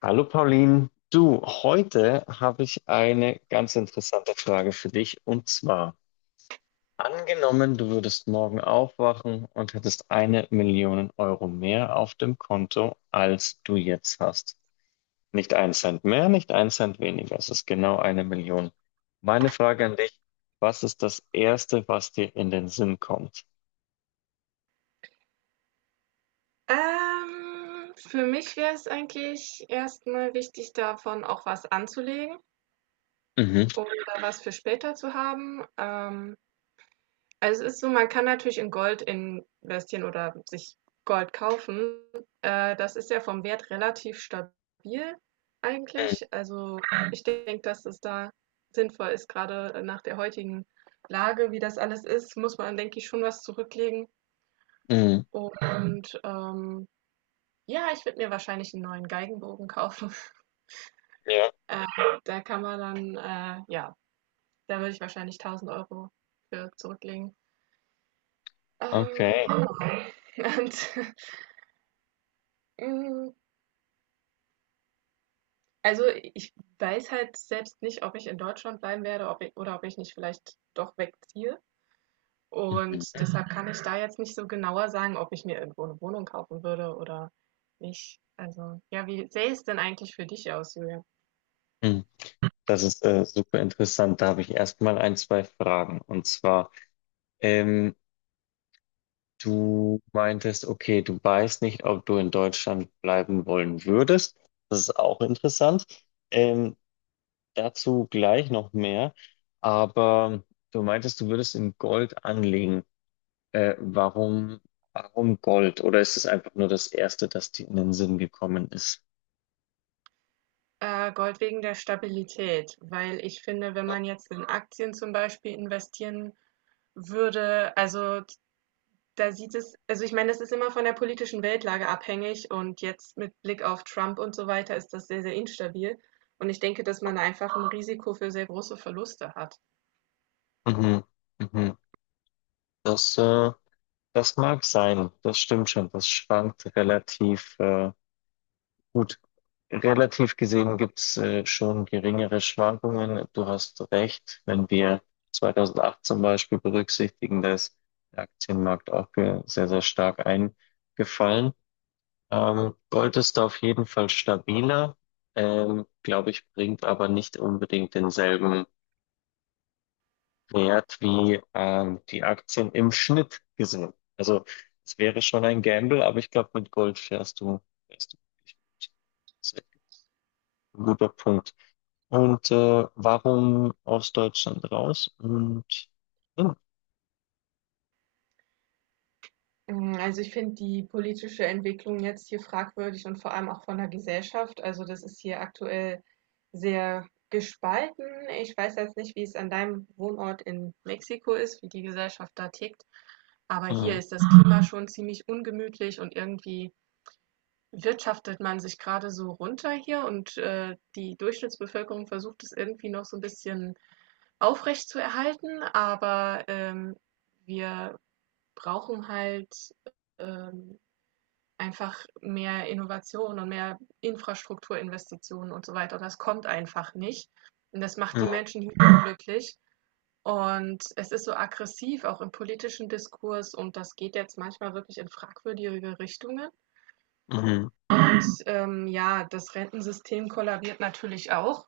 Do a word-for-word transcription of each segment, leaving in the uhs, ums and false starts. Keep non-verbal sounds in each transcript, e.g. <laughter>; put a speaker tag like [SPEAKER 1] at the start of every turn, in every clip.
[SPEAKER 1] Hallo Pauline, du, heute habe ich eine ganz interessante Frage für dich und zwar, angenommen, du würdest morgen aufwachen und hättest eine Million Euro mehr auf dem Konto, als du jetzt hast. Nicht ein Cent mehr, nicht ein Cent weniger, es ist genau eine Million. Meine Frage an dich, was ist das Erste, was dir in den Sinn kommt?
[SPEAKER 2] Ähm, für mich wäre es eigentlich erst mal wichtig, davon auch was anzulegen
[SPEAKER 1] Mhm.
[SPEAKER 2] oder was für später zu haben. Ähm, also es ist so, man kann natürlich in Gold investieren oder sich Gold kaufen. Äh, das ist ja vom Wert relativ stabil
[SPEAKER 1] Mhm.
[SPEAKER 2] eigentlich. Also ich denke, dass es da sinnvoll ist, gerade nach der heutigen Lage, wie das alles ist, muss man, denke ich, schon was zurücklegen.
[SPEAKER 1] Mhm.
[SPEAKER 2] Und ähm, ja, ich würde mir wahrscheinlich einen neuen Geigenbogen kaufen. <laughs>
[SPEAKER 1] Ja,
[SPEAKER 2] Äh, Da kann man dann äh, ja, da würde ich wahrscheinlich tausend Euro für zurücklegen. Ähm,
[SPEAKER 1] okay.
[SPEAKER 2] genau. Und, <laughs> hm, also, ich weiß halt selbst nicht, ob ich in Deutschland bleiben werde, ob i oder ob ich nicht vielleicht doch wegziehe. Und deshalb kann ich da jetzt nicht so genauer sagen, ob ich mir irgendwo eine Wohnung kaufen würde oder nicht. Also, ja, wie sähe es denn eigentlich für dich aus, Julian?
[SPEAKER 1] Mhm. Das ist äh, super interessant. Da habe ich erstmal ein, zwei Fragen. Und zwar, ähm, du meintest, okay, du weißt nicht, ob du in Deutschland bleiben wollen würdest. Das ist auch interessant. Ähm, dazu gleich noch mehr. Aber du meintest, du würdest in Gold anlegen. Äh, warum, warum Gold? Oder ist es einfach nur das Erste, das dir in den Sinn gekommen ist?
[SPEAKER 2] Äh, Gold wegen der Stabilität, weil ich finde, wenn man jetzt in Aktien zum Beispiel investieren würde, also da sieht es, also ich meine, das ist immer von der politischen Weltlage abhängig und jetzt mit Blick auf Trump und so weiter ist das sehr, sehr instabil. Und ich denke, dass man einfach ein Risiko für sehr große Verluste hat.
[SPEAKER 1] Mhm. Mhm. Das äh, Das mag sein, das stimmt schon. Das schwankt relativ äh, gut. Relativ gesehen gibt's äh, schon geringere Schwankungen. Du hast recht, wenn wir zweitausendacht zum Beispiel berücksichtigen, da ist der Aktienmarkt auch ge- sehr, sehr stark eingefallen. Ähm, Gold ist da auf jeden Fall stabiler, ähm, glaube ich, bringt aber nicht unbedingt denselben wert wie ähm, die Aktien im Schnitt gesehen. Also es wäre schon ein Gamble, aber ich glaube, mit Gold fährst du, fährst du wirklich gut. Das ist echt ein guter Punkt. Und äh, warum aus Deutschland raus? Und ja,
[SPEAKER 2] Hm, also ich finde die politische Entwicklung jetzt hier fragwürdig und vor allem auch von der Gesellschaft. Also das ist hier aktuell sehr gespalten. Ich weiß jetzt nicht, wie es an deinem Wohnort in Mexiko ist, wie die Gesellschaft da tickt. Aber hier
[SPEAKER 1] mhm,
[SPEAKER 2] ist das Klima schon ziemlich ungemütlich und irgendwie wirtschaftet man sich gerade so runter hier und äh, die Durchschnittsbevölkerung versucht es irgendwie noch so ein bisschen aufrecht zu erhalten. Aber ähm, wir brauchen halt ähm, einfach mehr Innovation und mehr Infrastrukturinvestitionen und so weiter. Und das kommt einfach nicht. Und das macht die Menschen hier unglücklich. Und es ist so aggressiv, auch im politischen Diskurs. Und das geht jetzt manchmal wirklich in fragwürdige Richtungen.
[SPEAKER 1] mhm,
[SPEAKER 2] Und ähm, ja, das Rentensystem kollabiert natürlich auch.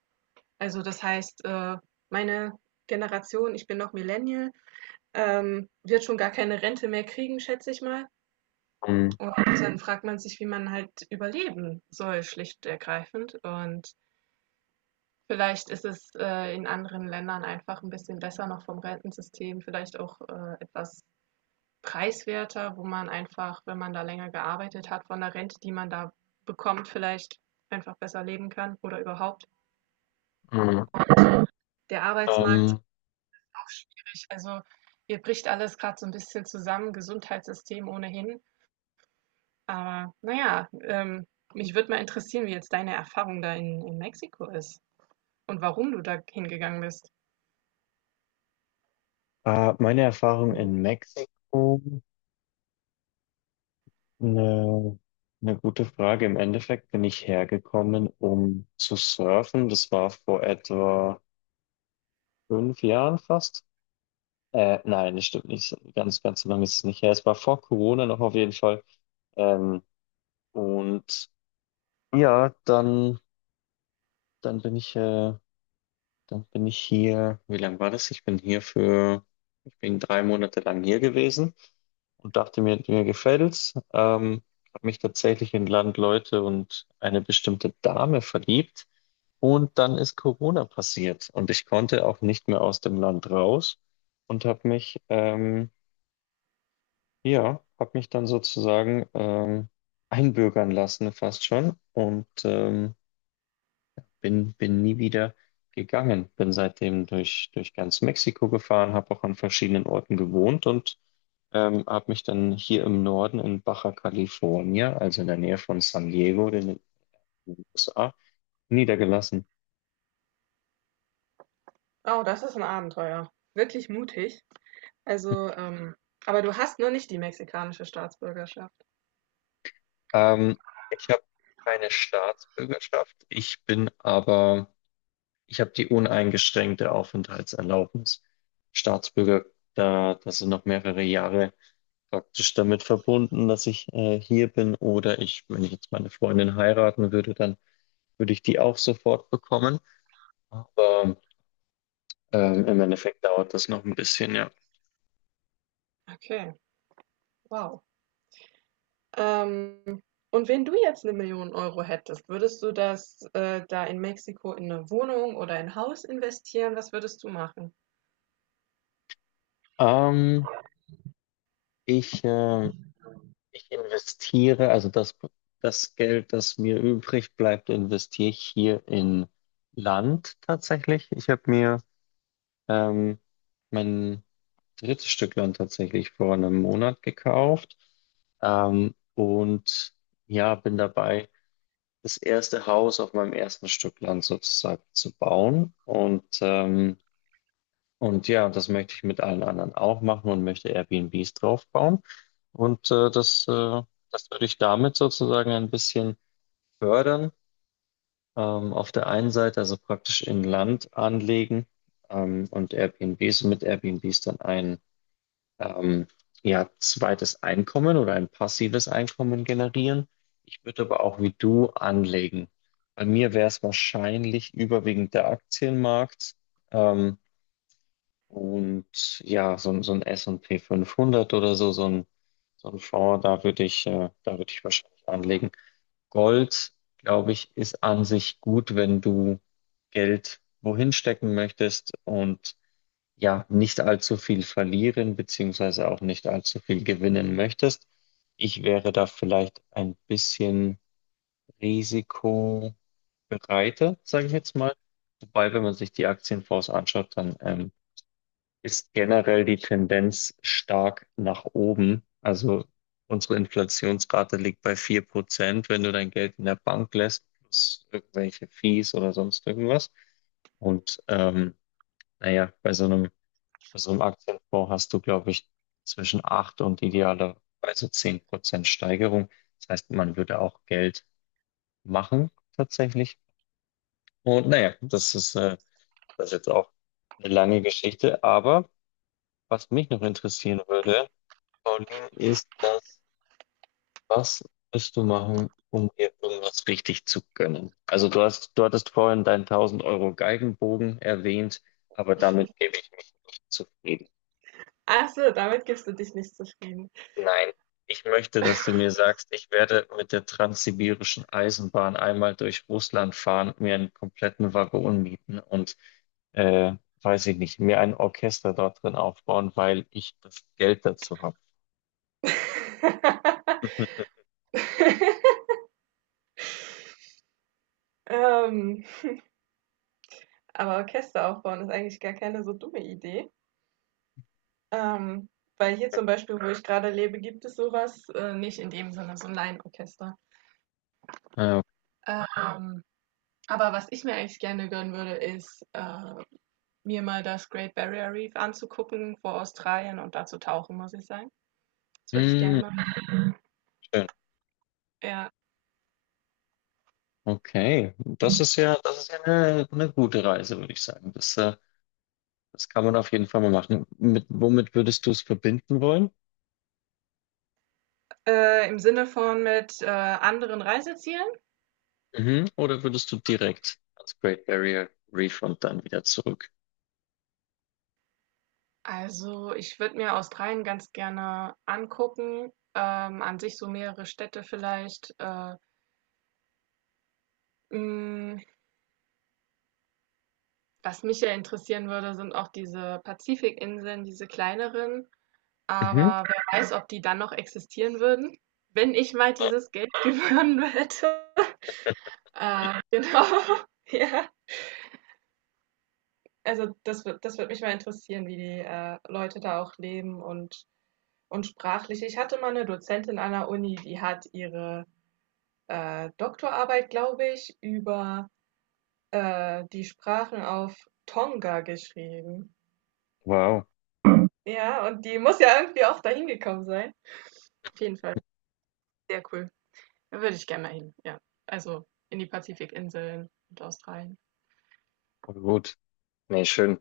[SPEAKER 2] Also das heißt, äh, meine Generation, ich bin noch Millennial, ähm, wird schon gar keine Rente mehr kriegen, schätze ich mal.
[SPEAKER 1] mhm,
[SPEAKER 2] Und dann fragt man sich, wie man halt überleben soll, schlicht und ergreifend. Und vielleicht ist es äh, in anderen Ländern einfach ein bisschen besser noch vom Rentensystem, vielleicht auch äh, etwas preiswerter, wo man einfach, wenn man da länger gearbeitet hat, von der Rente, die man da bekommt, vielleicht einfach besser leben kann oder überhaupt.
[SPEAKER 1] mhm.
[SPEAKER 2] Der Arbeitsmarkt
[SPEAKER 1] Ähm,
[SPEAKER 2] ist auch schwierig. Also hier bricht alles gerade so ein bisschen zusammen, Gesundheitssystem ohnehin. Aber na ja, ähm, mich würde mal interessieren, wie jetzt deine Erfahrung da in, in Mexiko ist und warum du da hingegangen bist.
[SPEAKER 1] äh, meine Erfahrung in Mexiko, eine, eine gute Frage. Im Endeffekt bin ich hergekommen, um zu surfen. Das war vor etwa fünf Jahren fast. Äh, nein, das stimmt nicht. Ganz, ganz so lange ist es nicht her. Es war vor Corona noch auf jeden Fall. Ähm, und ja, dann, dann bin ich, äh, dann bin ich hier. Wie lange war das? Ich bin hier für, ich bin drei Monate lang hier gewesen und dachte mir, mir gefällt's. Ähm, habe mich tatsächlich in Landleute und eine bestimmte Dame verliebt. Und dann ist Corona passiert und ich konnte auch nicht mehr aus dem Land raus und habe mich, ähm, Ja, habe mich dann sozusagen ähm, einbürgern lassen, fast schon, und ähm, bin, bin nie wieder gegangen. Bin seitdem durch, durch ganz Mexiko gefahren, habe auch an verschiedenen Orten gewohnt und ähm, habe mich dann hier im Norden in Baja California, also in der Nähe von San Diego, den den U S A, niedergelassen.
[SPEAKER 2] Oh, das ist ein Abenteuer. Wirklich mutig. Also, ähm, aber du hast nur nicht die mexikanische Staatsbürgerschaft.
[SPEAKER 1] Ähm, ich habe keine Staatsbürgerschaft, ich bin aber Ich habe die uneingeschränkte Aufenthaltserlaubnis. Staatsbürger, da, das sind noch mehrere Jahre praktisch damit verbunden, dass ich äh, hier bin. Oder ich, wenn ich jetzt meine Freundin heiraten würde, dann würde ich die auch sofort bekommen. Aber ähm, im Endeffekt dauert das noch ein bisschen, ja.
[SPEAKER 2] Okay. Wow. Ähm, und wenn du jetzt eine Million Euro hättest, würdest du das äh, da in Mexiko in eine Wohnung oder in ein Haus investieren? Was würdest du machen?
[SPEAKER 1] Ähm, ich, äh, ich investiere, also das, das Geld, das mir übrig bleibt, investiere ich hier in Land tatsächlich. Ich habe mir ähm, mein drittes Stück Land tatsächlich vor einem Monat gekauft. Ähm, und ja, bin dabei, das erste Haus auf meinem ersten Stück Land sozusagen zu bauen. Und, ähm, und ja, das möchte ich mit allen anderen auch machen und möchte Airbnbs draufbauen. Und äh, das, äh, das würde ich damit sozusagen ein bisschen fördern. Ähm, auf der einen Seite also praktisch in Land anlegen ähm, und Airbnbs mit Airbnbs dann ein ähm, ja, zweites Einkommen oder ein passives Einkommen generieren. Ich würde aber auch wie du anlegen. Bei mir wäre es wahrscheinlich überwiegend der Aktienmarkt ähm, und ja, so, ein- so ein S und P fünfhundert oder so, so ein, so ein Fonds, da würde ich, äh, da würde ich wahrscheinlich anlegen. Gold, glaube ich, ist an sich gut, wenn du Geld wohin stecken möchtest und ja, nicht allzu viel verlieren, beziehungsweise auch nicht allzu viel gewinnen möchtest. Ich wäre da vielleicht ein bisschen risikobereiter, sage ich jetzt mal. Wobei, wenn man sich die Aktienfonds anschaut, dann ähm, ist generell die Tendenz stark nach oben. Also unsere Inflationsrate liegt bei vier Prozent, wenn du dein Geld in der Bank lässt, plus irgendwelche Fees oder sonst irgendwas. Und ähm, naja, bei so einem also im Aktienfonds hast du, glaube ich, zwischen acht und idealerweise zehn Prozent Steigerung. Das heißt, man würde auch Geld machen tatsächlich. Und naja, das ist, äh, das ist jetzt auch eine lange Geschichte. Aber was mich noch interessieren würde, Pauline, ist das, was wirst du machen, um dir irgendwas richtig zu gönnen? Also du hast, du hattest vorhin deinen tausend Euro Geigenbogen erwähnt, aber damit gebe ich mich nicht zufrieden.
[SPEAKER 2] Ach so, damit gibst du dich nicht zufrieden.
[SPEAKER 1] Nein, ich möchte, dass du mir sagst, ich werde mit der transsibirischen Eisenbahn einmal durch Russland fahren, mir einen kompletten Waggon mieten und, äh, weiß ich nicht, mir ein Orchester dort drin aufbauen, weil ich das Geld dazu habe.
[SPEAKER 2] <laughs> ähm, Aber Orchester aufbauen ist eigentlich gar keine so dumme Idee. Ähm, Weil hier zum Beispiel, wo ich gerade lebe, gibt es sowas äh, nicht in dem Sinne, so ein Laienorchester.
[SPEAKER 1] Äh,
[SPEAKER 2] Ähm, aber was ich mir eigentlich gerne gönnen würde, ist, äh, mir mal das Great Barrier Reef anzugucken vor Australien und da zu tauchen, muss ich sagen.
[SPEAKER 1] <laughs>
[SPEAKER 2] Das würde ich gerne
[SPEAKER 1] hm,
[SPEAKER 2] machen.
[SPEAKER 1] schön.
[SPEAKER 2] Ja.
[SPEAKER 1] Okay, das ist ja, das ist ja eine, eine gute Reise, würde ich sagen. Das, äh, das kann man auf jeden Fall mal machen. Mit, womit würdest du es verbinden wollen?
[SPEAKER 2] Äh, Im Sinne von mit äh, anderen Reisezielen.
[SPEAKER 1] Mhm. Oder würdest du direkt ans Great Barrier Reef und dann wieder zurück?
[SPEAKER 2] Also ich würde mir Australien ganz gerne angucken. Ähm, an sich so mehrere Städte vielleicht. Äh, mh, Was mich ja interessieren würde, sind auch diese Pazifikinseln, diese kleineren.
[SPEAKER 1] Mhm.
[SPEAKER 2] Aber wer weiß, ob die dann noch existieren würden, wenn ich mal dieses Geld <laughs> gewonnen hätte. Äh, genau. <laughs> Ja. Also das wird, das wird mich mal interessieren, wie die äh, Leute da auch leben und, und sprachlich. Ich hatte mal eine Dozentin an der Uni, die hat ihre äh, Doktorarbeit, glaube ich, über äh, die Sprachen auf Tonga geschrieben.
[SPEAKER 1] Wow,
[SPEAKER 2] Ja, und die muss ja irgendwie auch dahin gekommen sein. Auf jeden Fall, sehr cool. Da würde ich gerne mal hin. Ja, also in die Pazifikinseln und Australien.
[SPEAKER 1] voll gut. Nee, schön.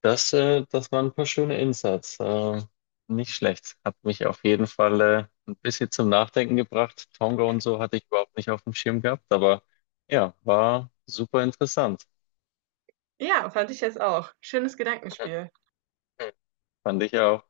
[SPEAKER 1] Das, äh, das waren ein paar schöne Insights. Äh, nicht schlecht. Hat mich auf jeden Fall äh, ein bisschen zum Nachdenken gebracht. Tonga und so hatte ich überhaupt nicht auf dem Schirm gehabt, aber ja, war super interessant.
[SPEAKER 2] Ja, fand ich jetzt auch. Schönes
[SPEAKER 1] <laughs>
[SPEAKER 2] Gedankenspiel.
[SPEAKER 1] Fand ich auch.